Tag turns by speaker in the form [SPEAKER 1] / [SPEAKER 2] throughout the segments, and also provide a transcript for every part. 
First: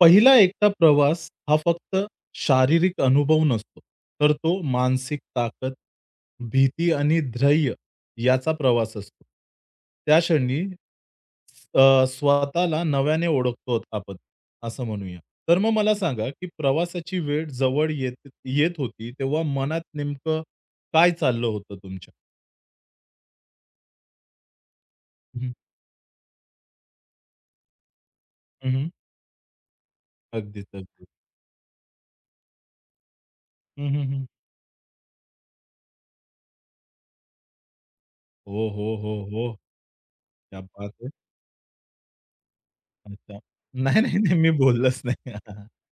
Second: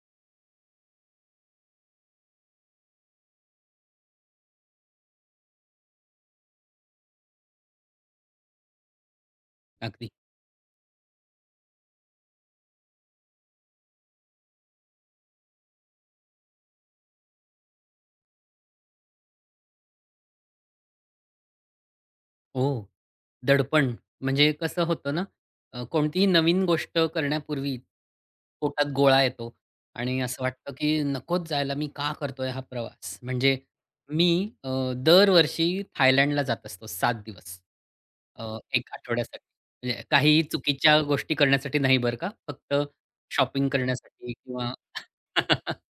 [SPEAKER 1] पहिला एकटा प्रवास हा फक्त शारीरिक अनुभव नसतो, तर तो मानसिक ताकद, भीती आणि धैर्य याचा प्रवास असतो.
[SPEAKER 2] अगदी.
[SPEAKER 1] त्या क्षणी स्वतःला नव्याने ओळखतो आपण, असं म्हणूया. तर मग मला सांगा, की प्रवासाची वेळ जवळ येत येत होती, तेव्हा मनात नेमकं काय चाललं होतं तुमच्या?
[SPEAKER 2] हो. दडपण म्हणजे कसं होतं ना,
[SPEAKER 1] हं,
[SPEAKER 2] कोणतीही नवीन गोष्ट करण्यापूर्वी
[SPEAKER 1] हं,
[SPEAKER 2] पोटात
[SPEAKER 1] हं.
[SPEAKER 2] गोळा येतो आणि असं
[SPEAKER 1] अगदीच,
[SPEAKER 2] वाटतं, की
[SPEAKER 1] अगदीच.
[SPEAKER 2] नकोच जायला मी का करतोय हा प्रवास? म्हणजे
[SPEAKER 1] हं, हं, हं.
[SPEAKER 2] मी अ, दरवर्षी थायलंडला जात असतो 7 दिवस. अ,
[SPEAKER 1] हो, हो,
[SPEAKER 2] 1
[SPEAKER 1] हो,
[SPEAKER 2] आठवड्यासाठी.
[SPEAKER 1] हो.
[SPEAKER 2] म्हणजे काहीही
[SPEAKER 1] क्या बात
[SPEAKER 2] चुकीच्या
[SPEAKER 1] है!
[SPEAKER 2] गोष्टी करण्यासाठी नाही बरं का. फक्त
[SPEAKER 1] अच्छा.
[SPEAKER 2] शॉपिंग
[SPEAKER 1] नाही, नाही,
[SPEAKER 2] करण्यासाठी
[SPEAKER 1] नाही. मी
[SPEAKER 2] किंवा
[SPEAKER 1] बोललोच नाही.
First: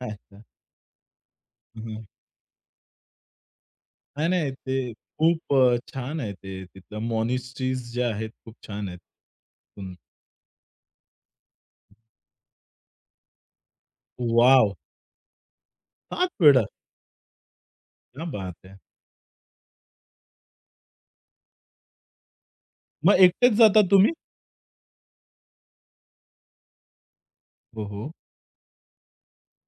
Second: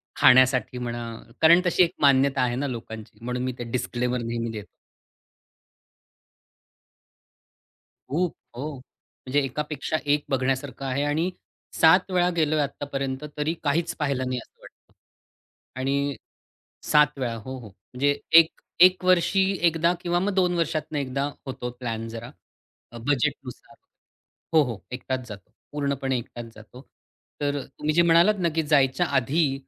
[SPEAKER 1] अच्छा.
[SPEAKER 2] खाण्यासाठी म्हणा. कारण तशी एक
[SPEAKER 1] हं.
[SPEAKER 2] मान्यता आहे ना लोकांची. म्हणून मी ते डिस्क्लेमर
[SPEAKER 1] नाही, नाही.
[SPEAKER 2] नेहमी देतो.
[SPEAKER 1] ते खूप छान आहे ते. तिथलं मॉनेस्ट्रीज ज्या आहेत,
[SPEAKER 2] खूप.
[SPEAKER 1] खूप
[SPEAKER 2] हो.
[SPEAKER 1] छान आहेत.
[SPEAKER 2] म्हणजे
[SPEAKER 1] हं.
[SPEAKER 2] एकापेक्षा एक बघण्यासारखं आहे आणि 7 वेळा गेलोय आत्तापर्यंत तरी काहीच पाहिलं नाही असं
[SPEAKER 1] वॉव!
[SPEAKER 2] वाटतं. आणि
[SPEAKER 1] 7 वेळा.
[SPEAKER 2] 7 वेळा. हो, हो. म्हणजे
[SPEAKER 1] क्या बात
[SPEAKER 2] 1
[SPEAKER 1] है!
[SPEAKER 2] 1 वर्षी एकदा किंवा मग 2 वर्षातनं एकदा होतो प्लॅन जरा
[SPEAKER 1] मग एकटेच
[SPEAKER 2] बजेटनुसार.
[SPEAKER 1] जाता तुम्ही?
[SPEAKER 2] हो, हो. एकटाच जातो. पूर्णपणे एकटाच जातो. तर
[SPEAKER 1] हो,
[SPEAKER 2] तुम्ही जे
[SPEAKER 1] हो.
[SPEAKER 2] म्हणालात ना, की जायच्या आधी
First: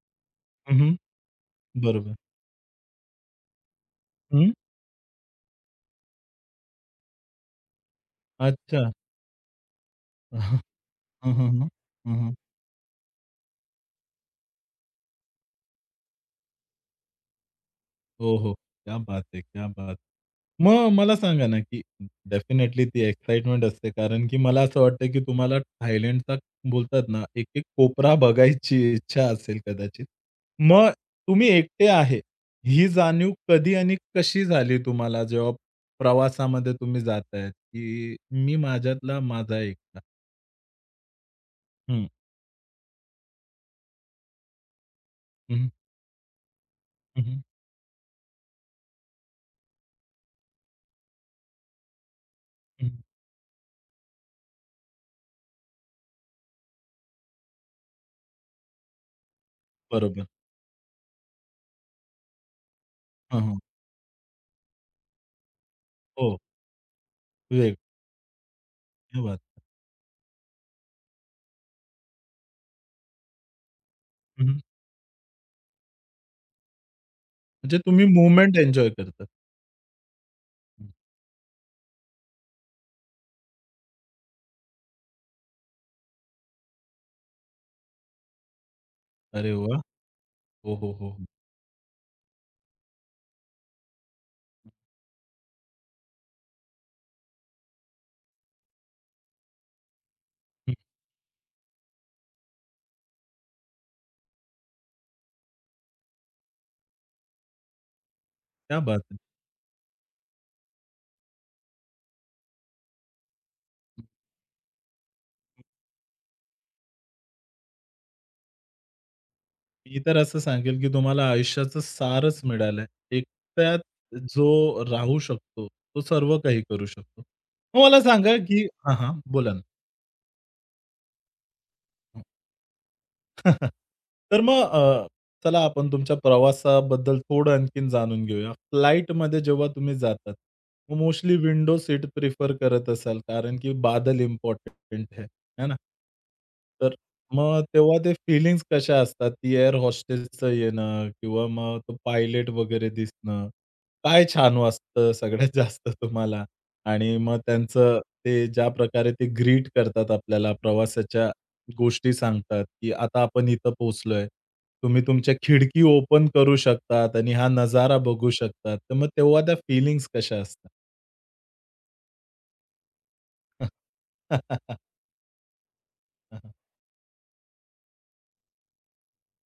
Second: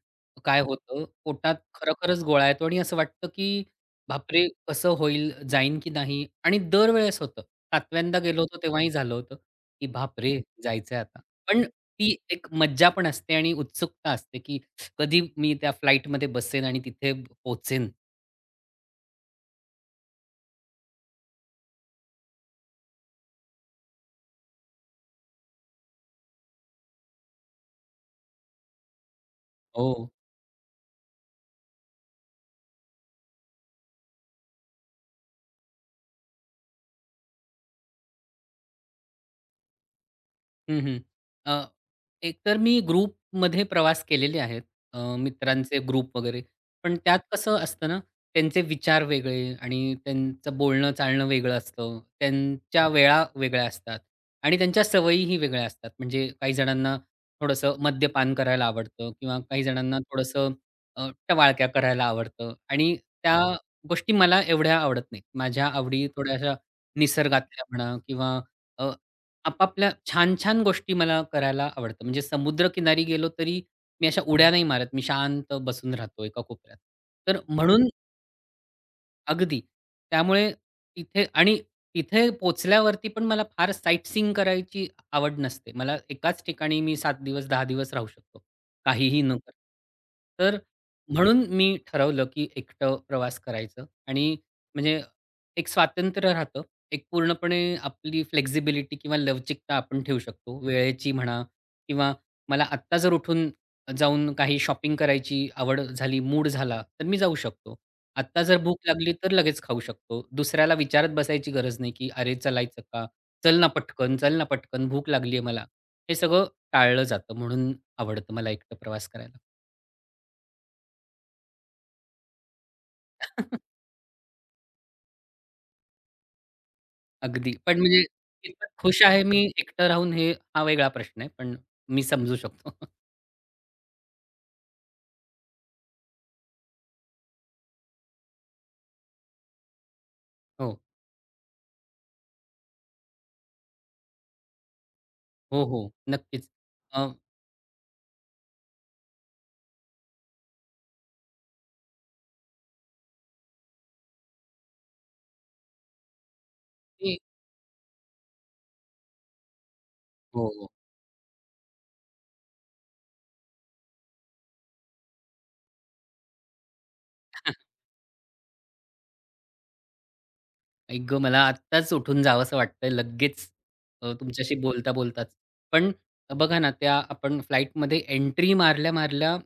[SPEAKER 2] काय
[SPEAKER 1] हं, हं.
[SPEAKER 2] होतं, पोटात
[SPEAKER 1] बरोबर.
[SPEAKER 2] खरोखरच गोळा येतो आणि असं वाटतं, की बापरे!
[SPEAKER 1] हं.
[SPEAKER 2] कसं होईल, जाईन की नाही? आणि दरवेळेस होतं. 7व्यांदा गेलो होतो
[SPEAKER 1] अच्छा.
[SPEAKER 2] तेव्हाही झालं होतं, की बापरे! जायचंय आता.
[SPEAKER 1] हं, हं, हं,
[SPEAKER 2] पण
[SPEAKER 1] हं.
[SPEAKER 2] ती
[SPEAKER 1] हं, हं.
[SPEAKER 2] एक मज्जा पण असते आणि उत्सुकता असते, की कधी मी त्या फ्लाइटमध्ये बसेन आणि तिथे पोहोचेन.
[SPEAKER 1] हो, हो. क्या बात है! क्या बात! मग मला सांगा ना, की डेफिनेटली ती एक्साइटमेंट असते कारण की मला असं वाटतं, की तुम्हाला थायलंडचा बोलतात ना, एक-एक कोपरा बघायची इच्छा असेल कदाचित.
[SPEAKER 2] हो.
[SPEAKER 1] मग तुम्ही एकटे आहे, ही जाणीव कधी आणि कशी झाली तुम्हाला जेव्हा प्रवासामध्ये तुम्ही जाताय, की मी माझ्यातला माझा एकटा?
[SPEAKER 2] हं, हं. अ,
[SPEAKER 1] हं,
[SPEAKER 2] एकतर मी ग्रुपमध्ये प्रवास केलेले आहेत,
[SPEAKER 1] हं,
[SPEAKER 2] मित्रांचे ग्रुप वगैरे. पण त्यात
[SPEAKER 1] हं, हं,
[SPEAKER 2] कसं असतं ना, त्यांचे विचार वेगळे आणि त्यांचं बोलणं चालणं वेगळं असतं. त्यांच्या
[SPEAKER 1] हं.
[SPEAKER 2] वेळा वेगळ्या असतात आणि त्यांच्या सवयीही वेगळ्या असतात. म्हणजे काही जणांना थोडंसं मद्यपान करायला आवडतं किंवा काही जणांना
[SPEAKER 1] बरोबर.
[SPEAKER 2] थोडंसं टवाळक्या करायला आवडतं आणि त्या
[SPEAKER 1] हां,
[SPEAKER 2] हो.
[SPEAKER 1] हां.
[SPEAKER 2] गोष्टी मला एवढ्या आवडत नाहीत. माझ्या आवडी
[SPEAKER 1] हो.
[SPEAKER 2] थोड्याशा निसर्गातल्या
[SPEAKER 1] वेग
[SPEAKER 2] म्हणा किंवा
[SPEAKER 1] क्या बात है!
[SPEAKER 2] आपापल्या छान-छान गोष्टी मला करायला आवडतं. म्हणजे समुद्रकिनारी गेलो तरी मी अशा
[SPEAKER 1] हं,
[SPEAKER 2] उड्या
[SPEAKER 1] हं.
[SPEAKER 2] नाही मारत. मी शांत बसून राहतो एका कोपऱ्यात. तर हं.
[SPEAKER 1] म्हणजे
[SPEAKER 2] म्हणून
[SPEAKER 1] तुम्ही मूव्हमेंट एन्जॉय करता.
[SPEAKER 2] अगदी. त्यामुळे तिथे आणि तिथे पोहोचल्यावरती पण मला फार साईटसीइंग करायची आवड नसते. मला एकाच ठिकाणी मी 7 दिवस, 10 दिवस राहू शकतो, काहीही न
[SPEAKER 1] अरे
[SPEAKER 2] करता.
[SPEAKER 1] वाह!
[SPEAKER 2] तर
[SPEAKER 1] हो, हो, हो. हं.
[SPEAKER 2] म्हणून मी ठरवलं, की एकटं प्रवास करायचं आणि म्हणजे एक स्वातंत्र्य राहतं. एक पूर्णपणे आपली फ्लेक्सिबिलिटी किंवा लवचिकता आपण ठेवू शकतो.
[SPEAKER 1] हं,
[SPEAKER 2] वेळेची म्हणा किंवा मला आत्ता जर उठून जाऊन काही शॉपिंग करायची आवड झाली, मूड झाला, तर मी जाऊ शकतो. आत्ता जर भूक
[SPEAKER 1] क्या बात
[SPEAKER 2] लागली
[SPEAKER 1] है!
[SPEAKER 2] तर लगेच खाऊ शकतो. दुसऱ्याला विचारत बसायची गरज नाही, की "अरे चलायचं का? चल ना पटकन, चल ना पटकन, भूक लागली आहे मला." हे सगळं टाळलं जातं. म्हणून आवडतं मला एकटं प्रवास करायला.
[SPEAKER 1] मी तर असं सांगेल, की तुम्हाला आयुष्याचं सारच मिळालंय. एकट्यात जो राहू शकतो, तो सर्व काही करू शकतो.
[SPEAKER 2] अगदी. पण
[SPEAKER 1] मग मला
[SPEAKER 2] म्हणजे
[SPEAKER 1] सांगा, की
[SPEAKER 2] कितपत
[SPEAKER 1] हां,
[SPEAKER 2] खुश
[SPEAKER 1] हां.
[SPEAKER 2] आहे मी
[SPEAKER 1] बोला ना.
[SPEAKER 2] एकटं राहून हे हा वेगळा प्रश्न आहे. पण मी समजू शकतो.
[SPEAKER 1] तर मग चला आपण तुमच्या प्रवासाबद्दल थोडं आणखीन जाणून घेऊया. फ्लाइटमध्ये जेव्हा तुम्ही जातात,
[SPEAKER 2] हो.
[SPEAKER 1] मग मोस्टली विंडो सीट प्रिफर करत असाल, कारण की बादल इम्पोर्टंट है,
[SPEAKER 2] हो,
[SPEAKER 1] है ना?
[SPEAKER 2] हो. नक्कीच.
[SPEAKER 1] तर
[SPEAKER 2] अ,
[SPEAKER 1] मग तेव्हा ते फीलिंग्ज कशा असतात? ती एअर होस्टेसचं येणं किंवा मग तो पायलट वगैरे दिसणं. काय छान वाटतं सगळ्यात जास्त तुम्हाला? आणि
[SPEAKER 2] मी
[SPEAKER 1] मग त्यांचं ते ज्या प्रकारे ते ग्रीट करतात
[SPEAKER 2] हो,
[SPEAKER 1] आपल्याला
[SPEAKER 2] हो.
[SPEAKER 1] प्रवासाच्या गोष्टी सांगतात, की आता आपण इथं पोहोचलोय. तुम्ही तुमच्या खिडकी ओपन करू शकतात आणि हा नजारा बघू शकतात. तर मग तेव्हा त्या फीलिंग्स कशा असतात?
[SPEAKER 2] आई गं! मला आत्ताच उठून जावसं वाटतंय लगेच तुमच्याशी बोलता बोलताच. पण बघा ना, त्या आपण फ्लाइटमध्ये एंट्री मारल्या-मारल्या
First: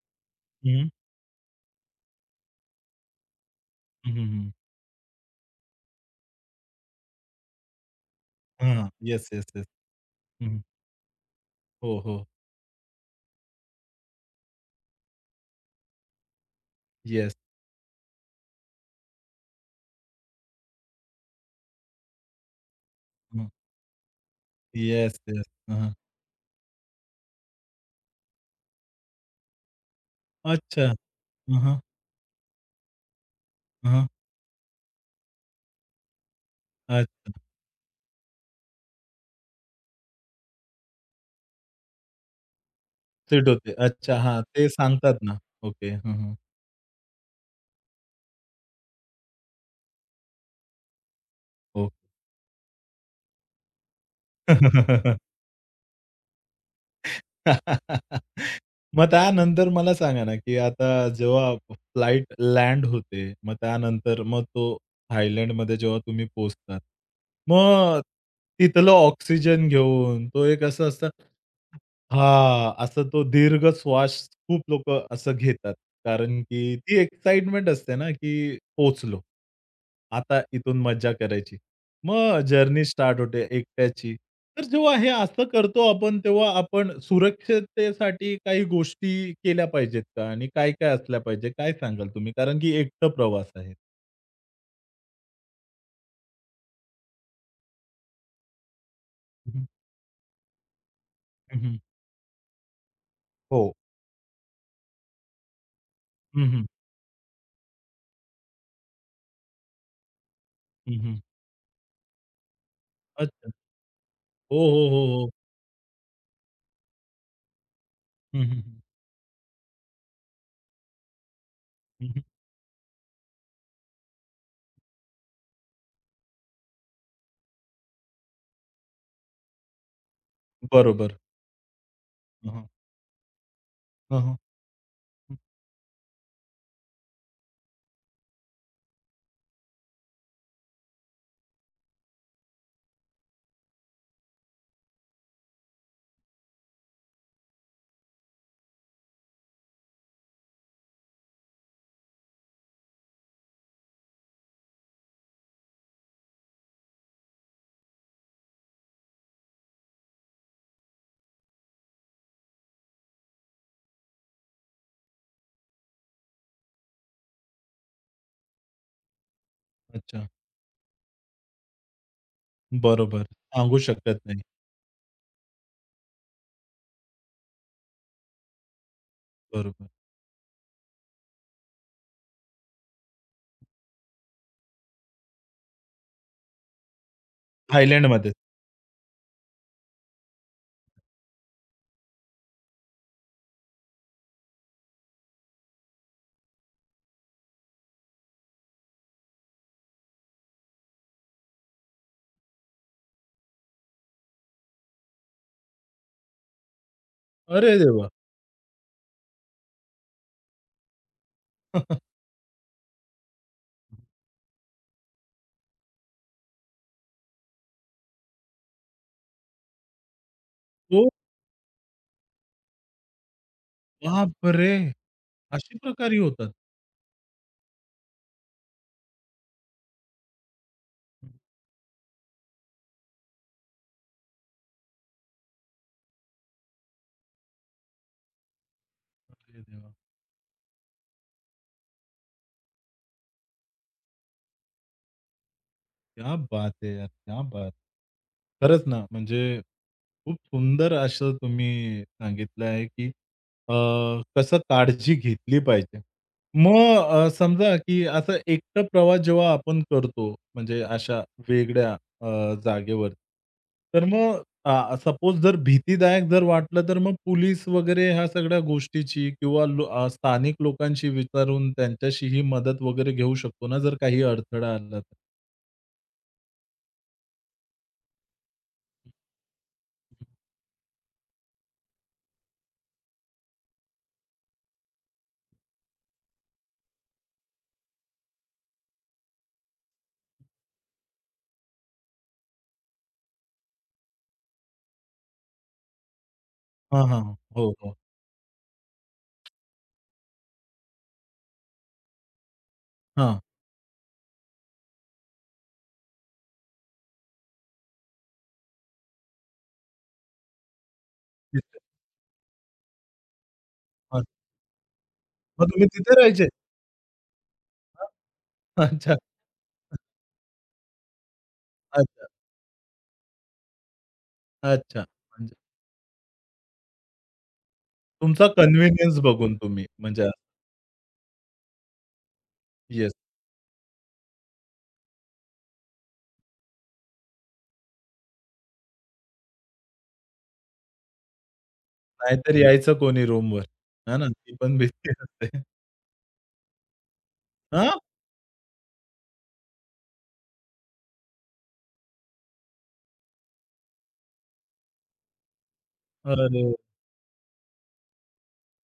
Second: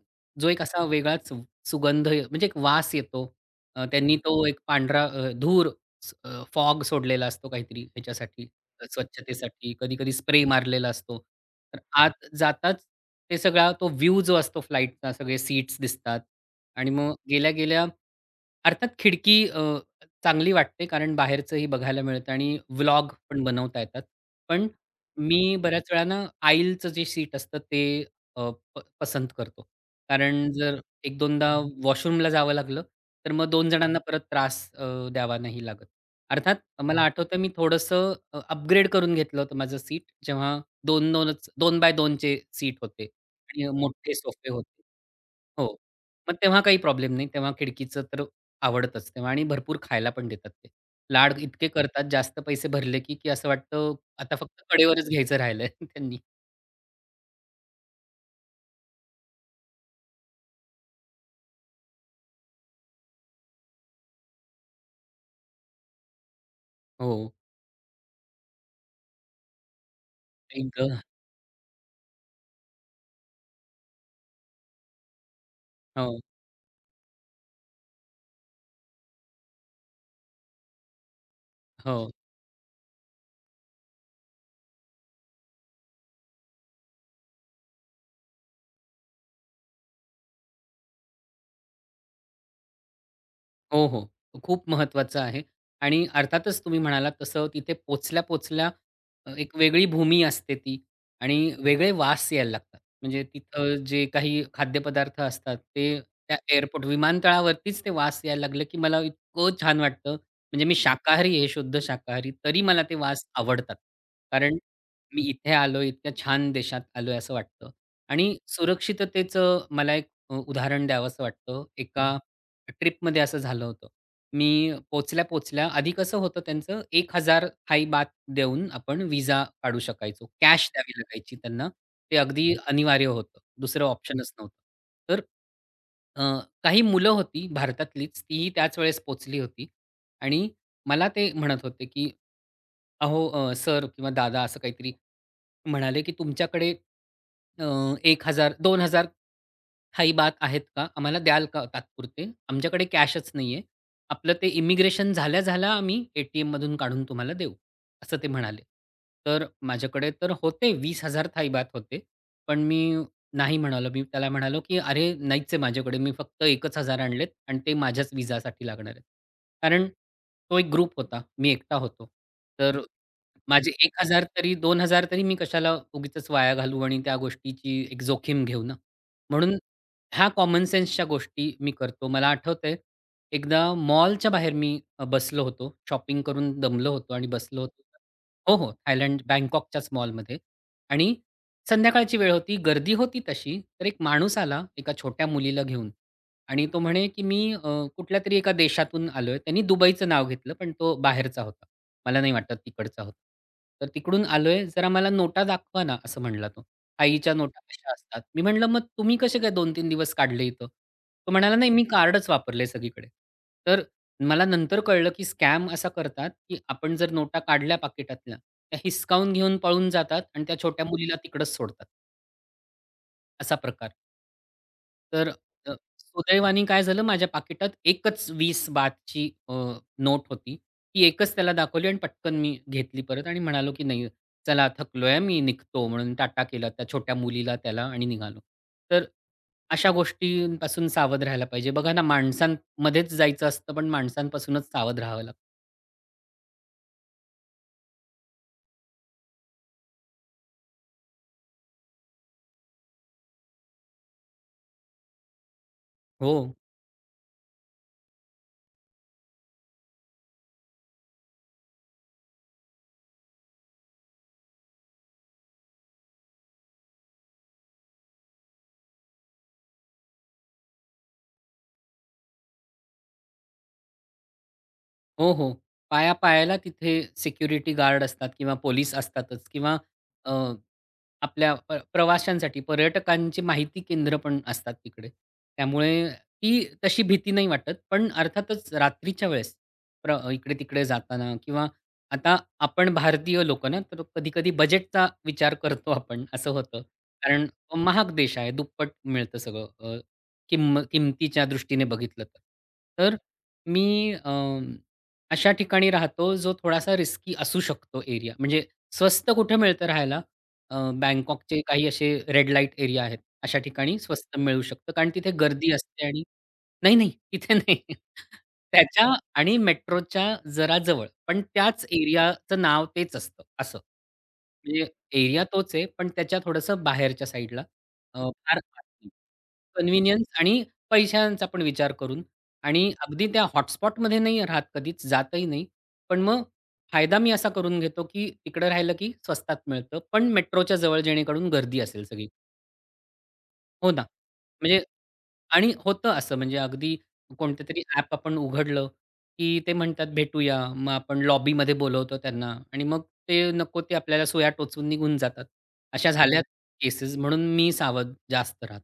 [SPEAKER 2] जो एक असा
[SPEAKER 1] हं,
[SPEAKER 2] वेगळाच म्हणजे एक वास येतो.
[SPEAKER 1] हं,
[SPEAKER 2] त्यांनी
[SPEAKER 1] हं,
[SPEAKER 2] तो
[SPEAKER 1] हं.
[SPEAKER 2] एक पांढरा धूर, फॉग सोडलेला असतो काहीतरी ह्याच्यासाठी,
[SPEAKER 1] हां, हां. Yes, yes, yes.
[SPEAKER 2] स्वच्छतेसाठी. कधी-कधी स्प्रे
[SPEAKER 1] हं.
[SPEAKER 2] मारलेला असतो. तर
[SPEAKER 1] हो, हो.
[SPEAKER 2] आत जाताच ते सगळा तो व्ह्यू जो असतो फ्लाइटचा सगळे सीट्स दिसतात आणि मग
[SPEAKER 1] येस.
[SPEAKER 2] गेल्या-गेल्या अर्थात खिडकी चांगली वाटते, कारण बाहेरचंही बघायला मिळतं आणि व्लॉग पण
[SPEAKER 1] हं.
[SPEAKER 2] बनवता येतात. पण
[SPEAKER 1] येस, येस.
[SPEAKER 2] मी
[SPEAKER 1] हं,
[SPEAKER 2] बऱ्याच
[SPEAKER 1] हं.
[SPEAKER 2] वेळा ना आईलचं जे सीट असतं ते अ, प पसंत करतो. कारण जर
[SPEAKER 1] अच्छा. हं, हं.
[SPEAKER 2] 1-2दा वॉशरूमला जावं लागलं, तर मग दोन जणांना परत त्रास द्यावा नाही लागत. अर्थात मला
[SPEAKER 1] अच्छा.
[SPEAKER 2] आठवतं मी थोडंसं अपग्रेड करून घेतलं होतं माझं सीट, जेव्हा 2-2च 2 बाय 2 सीट होते
[SPEAKER 1] सीट
[SPEAKER 2] आणि
[SPEAKER 1] होते.
[SPEAKER 2] मोठे
[SPEAKER 1] अच्छा. हां,
[SPEAKER 2] सोफे
[SPEAKER 1] ते
[SPEAKER 2] होते.
[SPEAKER 1] सांगतात ना.
[SPEAKER 2] हो.
[SPEAKER 1] ओके. हं, हं.
[SPEAKER 2] मग तेव्हा काही प्रॉब्लेम नाही. तेव्हा खिडकीचं तर आवडतच तेव्हा आणि भरपूर खायला पण देतात ते. लाड इतके
[SPEAKER 1] हो.
[SPEAKER 2] करतात जास्त पैसे भरले, की की असं वाटतं आता फक्त कडेवरच घ्यायचं राहिलंय त्यांनी.
[SPEAKER 1] मग त्यानंतर मला सांगा ना, की आता जेव्हा फ्लाइट लँड होते, मग त्यानंतर मग तो थायलंडमध्ये जेव्हा तुम्ही पोहोचतात,
[SPEAKER 2] हो.
[SPEAKER 1] मग तिथलं ऑक्सिजन घेऊन तो एक असं
[SPEAKER 2] एकदा
[SPEAKER 1] असतं हां, असं तो दीर्घ श्वास खूप लोकं असं घेतात.
[SPEAKER 2] हो,
[SPEAKER 1] कारण की ती एक्साइटमेंट असते ना, की पोहोचलो. आता इथून मज्जा करायची.
[SPEAKER 2] हो.
[SPEAKER 1] मग जर्नी स्टार्ट होते एकट्याची. तर जेव्हा हे असं करतो आपण, तेव्हा आपण सुरक्षिततेसाठी काही गोष्टी केल्या पाहिजेत का? आणि काय-काय असल्या पाहिजे? काय सांगाल तुम्ही? कारण की एकटं प्रवास आहे.
[SPEAKER 2] हो, हो. खूप महत्वाचं आहे आणि अर्थातच तुम्ही म्हणालात तसं तिथे पोहोचल्या-पोहोचल्या
[SPEAKER 1] हं,
[SPEAKER 2] एक
[SPEAKER 1] हं.
[SPEAKER 2] वेगळी भूमी असते ती आणि वेगळे वास यायला लागतात. म्हणजे
[SPEAKER 1] हो.
[SPEAKER 2] तिथं जे काही खाद्यपदार्थ असतात ते त्या
[SPEAKER 1] हं, हं.
[SPEAKER 2] एअरपोर्ट विमानतळावरतीच ते वास यायला लागलं, की मला इतकं छान वाटतं. म्हणजे मी
[SPEAKER 1] हं, हं.
[SPEAKER 2] शाकाहारी आहे, शुद्ध शाकाहारी, तरी मला ते वास
[SPEAKER 1] अच्छा.
[SPEAKER 2] आवडतात.
[SPEAKER 1] हो,
[SPEAKER 2] कारण
[SPEAKER 1] हो, हो,
[SPEAKER 2] मी
[SPEAKER 1] हो.
[SPEAKER 2] इथे आलोय, इतक्या छान देशात आलोय असं वाटतं. आणि
[SPEAKER 1] हं, हं, हं.
[SPEAKER 2] सुरक्षिततेचं मला एक उदाहरण द्यावंसं वाटतं. एका
[SPEAKER 1] हं,
[SPEAKER 2] ट्रिपमध्ये असं झालं होतं. मी पोहोचल्या-पोहोचल्या आधी कसं होतं त्यांचं 1000 हाय देऊन आपण व्हिसा काढू शकायचो. कॅश द्यावी
[SPEAKER 1] बरोबर.
[SPEAKER 2] लागायची त्यांना. ते अगदी
[SPEAKER 1] हं.
[SPEAKER 2] अनिवार्य होतं. दुसरं
[SPEAKER 1] हं,
[SPEAKER 2] ऑप्शनच
[SPEAKER 1] हं.
[SPEAKER 2] नव्हतं. तर
[SPEAKER 1] हं.
[SPEAKER 2] अ, काही मुलं होती भारतातलीच, तीही त्याच वेळेस पोहोचली होती आणि मला ते म्हणत होते, की अहो, सर किंवा दादा असं काहीतरी म्हणाले, की "तुमच्याकडे अ, 1000 थाई बात आहेत का? आम्हाला द्याल का तात्पुरते? आमच्याकडे कॅशच नाहीये. आपलं ते इमिग्रेशन झाल्या-झाल्या आम्ही एटीएममधून काढून तुम्हाला देऊ." असं ते म्हणाले. तर माझ्याकडे तर होते 20,000 थाईबात होते. पण मी नाही म्हणालो. मी त्याला म्हणालो, की "अरे, नाहीच आहे माझ्याकडे. मी फक्त 1,000 आणलेत आणि ते माझ्याच विजासाठी लागणार आहेत." कारण
[SPEAKER 1] अच्छा.
[SPEAKER 2] तो एक ग्रुप होता. मी एकटा होतो. तर
[SPEAKER 1] बरोबर.
[SPEAKER 2] माझे
[SPEAKER 1] सांगू
[SPEAKER 2] एक
[SPEAKER 1] शकत
[SPEAKER 2] हजार
[SPEAKER 1] नाही.
[SPEAKER 2] तरी 2,000 तरी मी कशाला उगीचच वाया घालू आणि त्या गोष्टीची एक जोखीम घेऊ ना. म्हणून
[SPEAKER 1] बरोबर.
[SPEAKER 2] ह्या कॉमन सेन्सच्या गोष्टी मी करतो. मला आठवतंय एकदा मॉलच्या बाहेर मी बसलो होतो. शॉपिंग करून दमलो होतो आणि बसलो होतो.
[SPEAKER 1] थायलंडमध्ये.
[SPEAKER 2] हो, हो. थायलंड बँकॉकच्याच मॉलमध्ये आणि संध्याकाळची वेळ होती. गर्दी होती तशी. तर एक माणूस आला एका छोट्या मुलीला घेऊन आणि तो म्हणे, की "मी कुठल्यातरी एका देशातून आलोय." त्यांनी दुबईचं नाव घेतलं, पण तो बाहेरचा होता. मला नाही वाटत तिकडचा होता. तर तिकडून आलोय, "जरा मला नोटा दाखवा ना," असं म्हणला तो. "आईच्या नोटा
[SPEAKER 1] अरे
[SPEAKER 2] अशा
[SPEAKER 1] देवा!
[SPEAKER 2] असतात." मी म्हटलं, "मग तुम्ही कसे काय 2-3 दिवस काढले इथं?" तो म्हणाला, "नाही, मी कार्डच वापरले सगळीकडे." तर मला नंतर कळलं, की स्कॅम असा करतात, की आपण जर नोटा काढल्या पाकिटातल्या, त्या हिसकावून घेऊन पळून जातात आणि त्या छोट्या
[SPEAKER 1] ओ
[SPEAKER 2] मुलीला तिकडंच सोडतात. असा प्रकार.
[SPEAKER 1] बापरे!
[SPEAKER 2] तर अ,
[SPEAKER 1] असे प्रकारही होतात.
[SPEAKER 2] सुदैवाने काय झालं माझ्या पाकिटात एकच वीस बातची नोट होती. ती एकच त्याला दाखवली आणि पटकन मी घेतली परत आणि म्हणालो, की "नाही चला थकलोय मी निघतो." म्हणून टाटा केला त्या छोट्या मुलीला त्याला आणि निघालो. तर
[SPEAKER 1] अरे
[SPEAKER 2] अशा
[SPEAKER 1] देवा!
[SPEAKER 2] गोष्टींपासून सावध राहायला पाहिजे. बघा ना माणसांमध्येच जायचं असतं पण माणसांपासूनच सावध राहावं लागतं.
[SPEAKER 1] क्या बात है यार! क्या बात! खरंच ना, म्हणजे खूप सुंदर असं तुम्ही सांगितलं आहे, की अ, कसं काळजी घेतली पाहिजे.
[SPEAKER 2] हो.
[SPEAKER 1] मग समजा, की असं एकटं प्रवास जेव्हा आपण करतो, म्हणजे अशा वेगळ्या जागेवर, तर मग सपोज जर भीतीदायक जर वाटलं, तर मग पोलीस वगैरे ह्या सगळ्या गोष्टीची किंवा स्थानिक लोकांशी विचारून त्यांच्याशीही मदत वगैरे घेऊ शकतो ना, जर काही अडथळा आला तर?
[SPEAKER 2] हो, हो. पाया पायाला तिथे सिक्युरिटी गार्ड असतात किंवा पोलीस असतातच किंवा आपल्या प्रवाशांसाठी, पर्यटकांची माहिती केंद्र पण असतात तिकडे. त्यामुळे ती तशी भीती नाही वाटत. पण अर्थातच रात्रीच्या वेळेस इकडे-तिकडे जाताना किंवा आता आपण भारतीय लोकं ना, तर कधी-कधी बजेटचा विचार करतो आपण, असं होतं.
[SPEAKER 1] हां, हां,
[SPEAKER 2] कारण
[SPEAKER 1] हो, हो.
[SPEAKER 2] महाग देश आहे, दुप्पट मिळतं सगळं अ, किंम किमतीच्या दृष्टीने बघितलं तर. तर
[SPEAKER 1] हां.
[SPEAKER 2] मी अशा ठिकाणी राहतो, जो थोडासा रिस्की असू शकतो एरिया. म्हणजे स्वस्त कुठे मिळतं राहायला, बँकॉकचे
[SPEAKER 1] तिथे
[SPEAKER 2] काही असे रेड लाईट एरिया आहेत. अशा ठिकाणी
[SPEAKER 1] हां.
[SPEAKER 2] स्वस्त मिळू शकतं. कारण तिथे
[SPEAKER 1] मग
[SPEAKER 2] गर्दी
[SPEAKER 1] तुम्ही
[SPEAKER 2] असते
[SPEAKER 1] तिथे
[SPEAKER 2] आणि
[SPEAKER 1] राहायचे?
[SPEAKER 2] नाही, नाही तिथे नाही.
[SPEAKER 1] हां.
[SPEAKER 2] त्याच्या
[SPEAKER 1] अच्छा,
[SPEAKER 2] आणि मेट्रोच्या जरा जवळ. पण त्याच
[SPEAKER 1] अच्छा,
[SPEAKER 2] एरियाचं नाव तेच असतं असं. म्हणजे
[SPEAKER 1] अच्छा.
[SPEAKER 2] एरिया
[SPEAKER 1] म्हणजे
[SPEAKER 2] तोच आहे, पण त्याच्या थोडंसं बाहेरच्या साईडला.
[SPEAKER 1] तुमचा
[SPEAKER 2] फार
[SPEAKER 1] कन्व्हिनियन्स बघून तुम्ही
[SPEAKER 2] कन्व्हिनियन्स
[SPEAKER 1] म्हणजे
[SPEAKER 2] आणि पैशांचा पण विचार करून आणि
[SPEAKER 1] येस.
[SPEAKER 2] अगदी त्या हॉटस्पॉटमध्ये नाही राहत कधीच, जातही नाही. पण मग फायदा मी असा करून घेतो, की तिकडे राहिलं की स्वस्तात मिळतं, पण मेट्रोच्या जवळ जेणेकरून गर्दी असेल सगळी.
[SPEAKER 1] नाहीतर यायचं कोणी रूमवर.
[SPEAKER 2] हो ना.
[SPEAKER 1] आहे ना? ती पण
[SPEAKER 2] म्हणजे
[SPEAKER 1] भीती असते.
[SPEAKER 2] आणि होतं असं म्हणजे अगदी कोणतेतरी
[SPEAKER 1] हां?
[SPEAKER 2] ॲप आपण उघडलं, की ते म्हणतात भेटूया. मग आपण लॉबीमध्ये बोलवतो त्यांना आणि मग ते नको ते आपल्याला सुया टोचून निघून जातात. अशा झाल्यात
[SPEAKER 1] अरे!
[SPEAKER 2] केसेस म्हणून मी सावध जास्त राहतो.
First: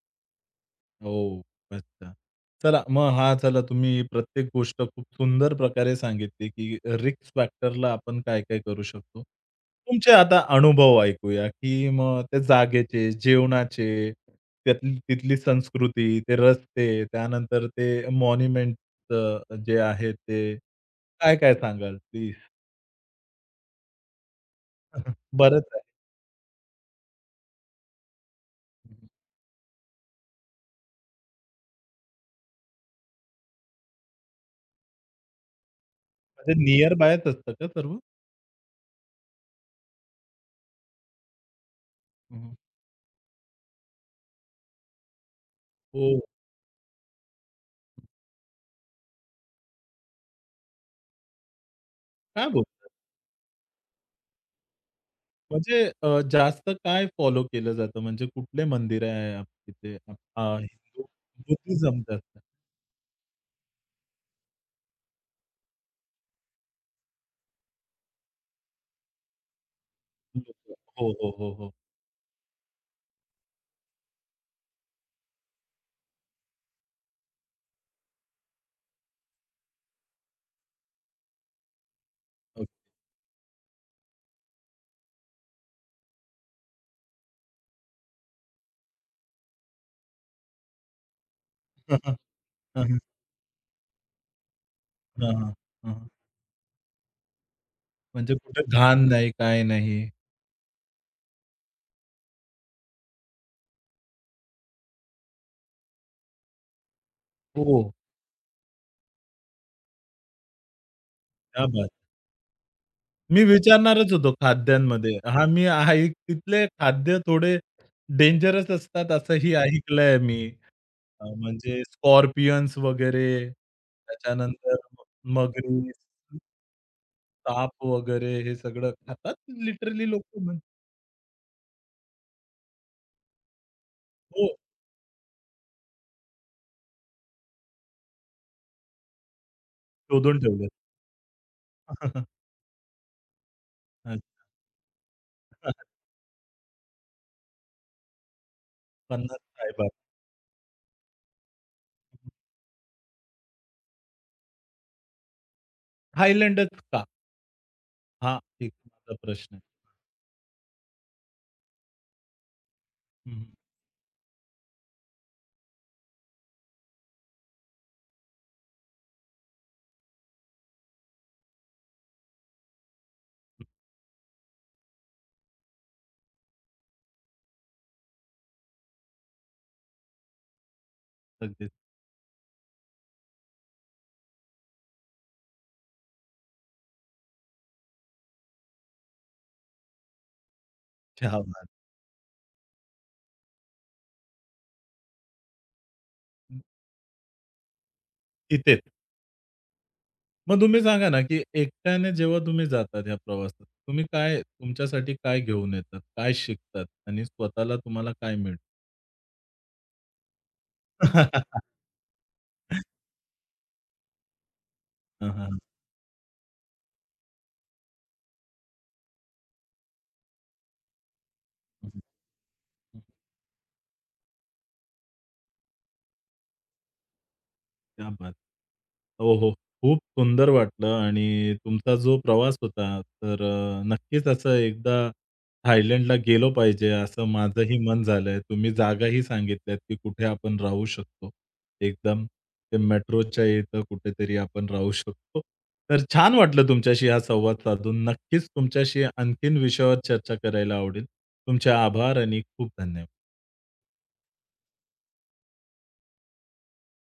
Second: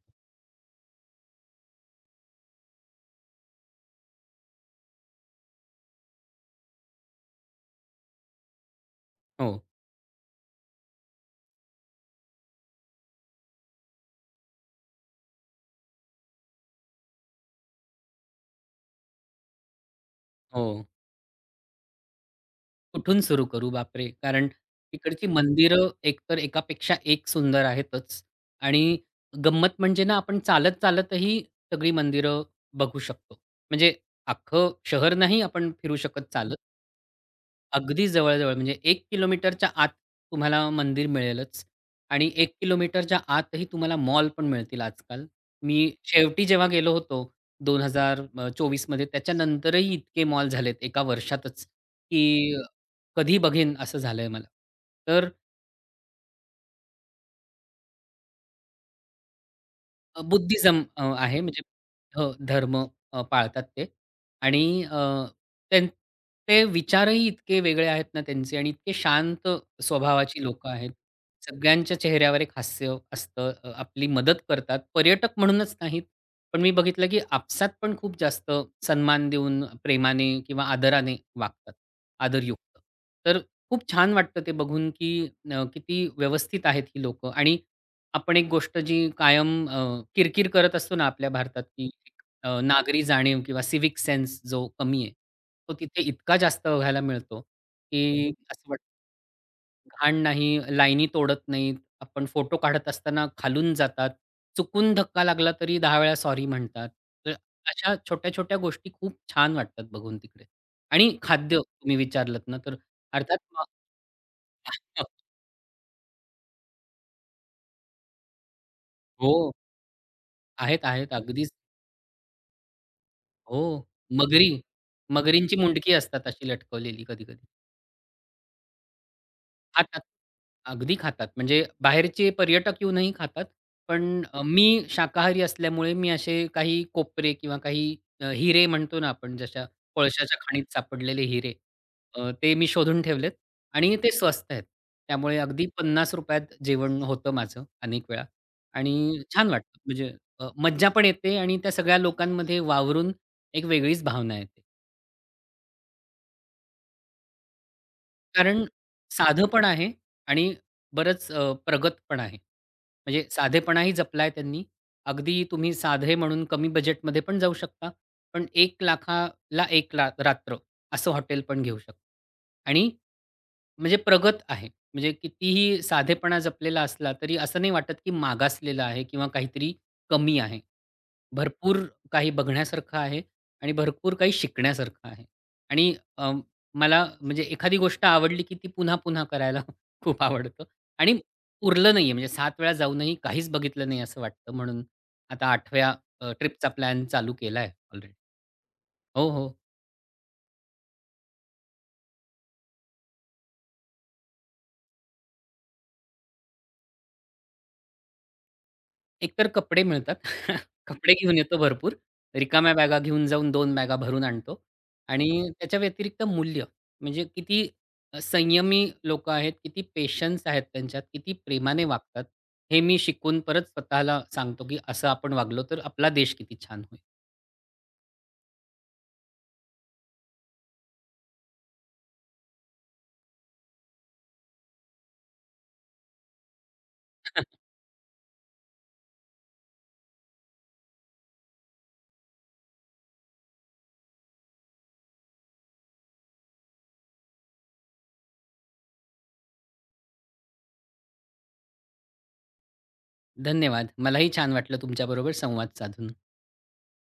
[SPEAKER 1] हो. अच्छा. चला मग हा चला तुम्ही प्रत्येक गोष्ट खूप सुंदर प्रकारे सांगितली, की रिक्स फॅक्टरला आपण काय-काय करू शकतो.
[SPEAKER 2] हो,
[SPEAKER 1] तुमचे आता अनुभव ऐकूया, की मग त्या जागेचे, जेवणाचे, त्यातली तिथली संस्कृती, ते रस्ते, त्यानंतर ते मॉन्युमेंटचं जे आहे ते,
[SPEAKER 2] हो.
[SPEAKER 1] काय-काय सांगाल प्लीज?
[SPEAKER 2] कुठून सुरू करू बापरे! कारण तिकडची
[SPEAKER 1] बरंच आहे.
[SPEAKER 2] मंदिरं एकतर एकापेक्षा एक सुंदर आहेतच आणि गंमत म्हणजे ना आपण चालत चालतही सगळी मंदिरं बघू शकतो. म्हणजे अख्खं शहर नाही आपण फिरू शकत
[SPEAKER 1] म्हणजे
[SPEAKER 2] चालत,
[SPEAKER 1] नियर बायच असतं का सर्व?
[SPEAKER 2] अगदी जवळ-जवळ म्हणजे 1 किलोमीटरच्या आत तुम्हाला मंदिर मिळेलच आणि
[SPEAKER 1] हं,
[SPEAKER 2] 1 किलोमीटरच्या आतही तुम्हाला मॉल पण मिळतील आजकाल. मी
[SPEAKER 1] हो.
[SPEAKER 2] शेवटी जेव्हा गेलो होतो 2024 मध्ये त्याच्यानंतरही इतके मॉल झालेत एका वर्षातच,
[SPEAKER 1] काय
[SPEAKER 2] की
[SPEAKER 1] बोलता?
[SPEAKER 2] कधी बघेन असं झालंय मला. तर
[SPEAKER 1] म्हणजे जास्त काय फॉलो केलं जातं? म्हणजे कुठले मंदिर आहे आप तिथे?
[SPEAKER 2] बुद्धिझम
[SPEAKER 1] हिंदू
[SPEAKER 2] आहे म्हणजे
[SPEAKER 1] बुद्धिझम
[SPEAKER 2] हो,
[SPEAKER 1] जास्त.
[SPEAKER 2] धर्म पाळतात ते आणि अ, त्यां ते विचारही इतके वेगळे आहेत ना त्यांचे आणि इतके शांत स्वभावाची लोकं
[SPEAKER 1] लोकं.
[SPEAKER 2] आहेत.
[SPEAKER 1] हो, हो, हो, हो.
[SPEAKER 2] सगळ्यांच्या चेहऱ्यावर एक हास्य असतं. आपली मदत करतात. पर्यटक म्हणूनच नाहीत, पण मी बघितलं की आपसात पण खूप जास्त सन्मान देऊन प्रेमाने किंवा आदराने वागतात,
[SPEAKER 1] ओके.
[SPEAKER 2] आदरयुक्त. तर खूप छान वाटतं ते बघून की किती व्यवस्थित आहेत ही लोकं आणि आपण एक गोष्ट जी कायम किरकिर करत असतो ना आपल्या भारतात, की
[SPEAKER 1] हं, हं. हां, हां.
[SPEAKER 2] नागरी जाणीव किंवा सिव्हिक सेन्स जो कमी आहे, तो तिथे इतका जास्त बघायला मिळतो, की
[SPEAKER 1] म्हणजे कुठे
[SPEAKER 2] असं वाटतं
[SPEAKER 1] घाण नाही, काय नाही.
[SPEAKER 2] घाण नाही, लाईनी तोडत नाहीत. आपण फोटो काढत असताना खालून जातात. चुकून धक्का लागला तरी 10 वेळा सॉरी म्हणतात. तर
[SPEAKER 1] हो,
[SPEAKER 2] अशा छोट्या-छोट्या गोष्टी खूप छान वाटतात बघून तिकडे. आणि खाद्य
[SPEAKER 1] क्या बात!
[SPEAKER 2] तुम्ही विचारलत ना, तर अर्थात
[SPEAKER 1] मी
[SPEAKER 2] मग
[SPEAKER 1] विचारणारच होतो खाद्यांमध्ये. हां, मी ऐक तिथले खाद्य थोडे डेंजरस असतात
[SPEAKER 2] हो,
[SPEAKER 1] असंही ऐकलंय मी.
[SPEAKER 2] आहेत, आहेत. अगदीच.
[SPEAKER 1] म्हणजे स्कॉर्पियन्स वगैरे,
[SPEAKER 2] हो. मगरी,
[SPEAKER 1] त्याच्यानंतर
[SPEAKER 2] मगरींची
[SPEAKER 1] मगरी
[SPEAKER 2] मुंडकी असतात अशी लटकवलेली कधी-कधी.
[SPEAKER 1] साप वगैरे हे सगळं खातात
[SPEAKER 2] खातात.
[SPEAKER 1] लिटरली लोकं म्हण
[SPEAKER 2] अगदी खातात. म्हणजे बाहेरचे पर्यटक येऊनही खातात. पण
[SPEAKER 1] हो,
[SPEAKER 2] मी शाकाहारी असल्यामुळे मी असे काही कोपरे किंवा काही हिरे म्हणतो ना आपण जशा कोळशाच्या
[SPEAKER 1] शोधून
[SPEAKER 2] खाणीत
[SPEAKER 1] ठेवले.
[SPEAKER 2] सापडलेले हिरे, ते मी शोधून ठेवलेत आणि ते
[SPEAKER 1] अच्छा.
[SPEAKER 2] स्वस्त आहेत. त्यामुळे अगदी ₹50 त जेवण होतं माझं अनेक वेळा आणि
[SPEAKER 1] 50
[SPEAKER 2] छान वाटतं.
[SPEAKER 1] साहेबात.
[SPEAKER 2] म्हणजे मज्जा पण येते आणि त्या सगळ्या लोकांमध्ये वावरून एक वेगळीच भावना येते.
[SPEAKER 1] थायलंडच का? हा
[SPEAKER 2] कारण
[SPEAKER 1] एक माझा
[SPEAKER 2] साधं
[SPEAKER 1] प्रश्न आहे.
[SPEAKER 2] पण आहे आणि बरंच प्रगत पण आहे. म्हणजे
[SPEAKER 1] हं,
[SPEAKER 2] साधेपणाही जपलाय त्यांनी. अगदी तुम्ही साधे म्हणून कमी बजेटमध्ये पण जाऊ शकता. पण 1,00,000 ला 1 रात्र असं हॉटेल पण घेऊ शकता. आणि म्हणजे प्रगत आहे. म्हणजे कितीही साधेपणा जपलेला असला तरी असं नाही वाटत की मागासलेला आहे किंवा काहीतरी कमी आहे.
[SPEAKER 1] अगदीच.
[SPEAKER 2] भरपूर काही बघण्यासारखं आहे आणि भरपूर काही शिकण्यासारखं आहे. आणि मला म्हणजे एखादी गोष्ट आवडली, की ती पुन्हा-पुन्हा करायला खूप आवडतं आणि
[SPEAKER 1] क्या बात
[SPEAKER 2] उरलं नाहीये म्हणजे 7 वेळा जाऊनही काहीच बघितलं नाही असं वाटतं म्हणून आता 8व्या
[SPEAKER 1] है!
[SPEAKER 2] ट्रिपचा प्लॅन चालू केलाय ऑलरेडी.
[SPEAKER 1] तिथेच.
[SPEAKER 2] हो, हो.
[SPEAKER 1] मग तुम्ही सांगा ना, की एकट्याने जेव्हा तुम्ही जातात ह्या प्रवासात, तुम्ही काय तुमच्यासाठी काय घेऊन येतात? काय शिकतात? आणि स्वतःला तुम्हाला काय मिळतं?
[SPEAKER 2] एकतर कपडे मिळतात. कपडे घेऊन येतो भरपूर. रिकाम्या बॅगा घेऊन जाऊन दोन बॅगा भरून आणतो आणि
[SPEAKER 1] हां,
[SPEAKER 2] त्याच्या व्यतिरिक्त मूल्य म्हणजे किती संयमी लोकं आहेत, किती पेशन्स आहेत त्यांच्यात, किती प्रेमाने वागतात. हे मी शिकून परत स्वतःला सांगतो, की असं आपण वागलो तर आपला देश किती छान होईल.
[SPEAKER 1] क्या बात! हो, हो. खूप सुंदर वाटलं आणि तुमचा जो प्रवास होता, तर नक्कीच असं एकदा थायलंडला गेलो पाहिजे, असं माझंही मन झालंय. तुम्ही जागाही सांगितल्यात, की कुठे आपण राहू शकतो. एकदम ते मेट्रोच्या इथं कुठेतरी आपण राहू शकतो. तर छान वाटलं तुमच्याशी हा संवाद साधून. नक्कीच तुमच्याशी आणखीन विषयावर चर्चा करायला आवडेल. तुमचे आभार आणि खूप धन्यवाद.
[SPEAKER 2] धन्यवाद. मलाही छान वाटलं तुमच्याबरोबर संवाद साधून.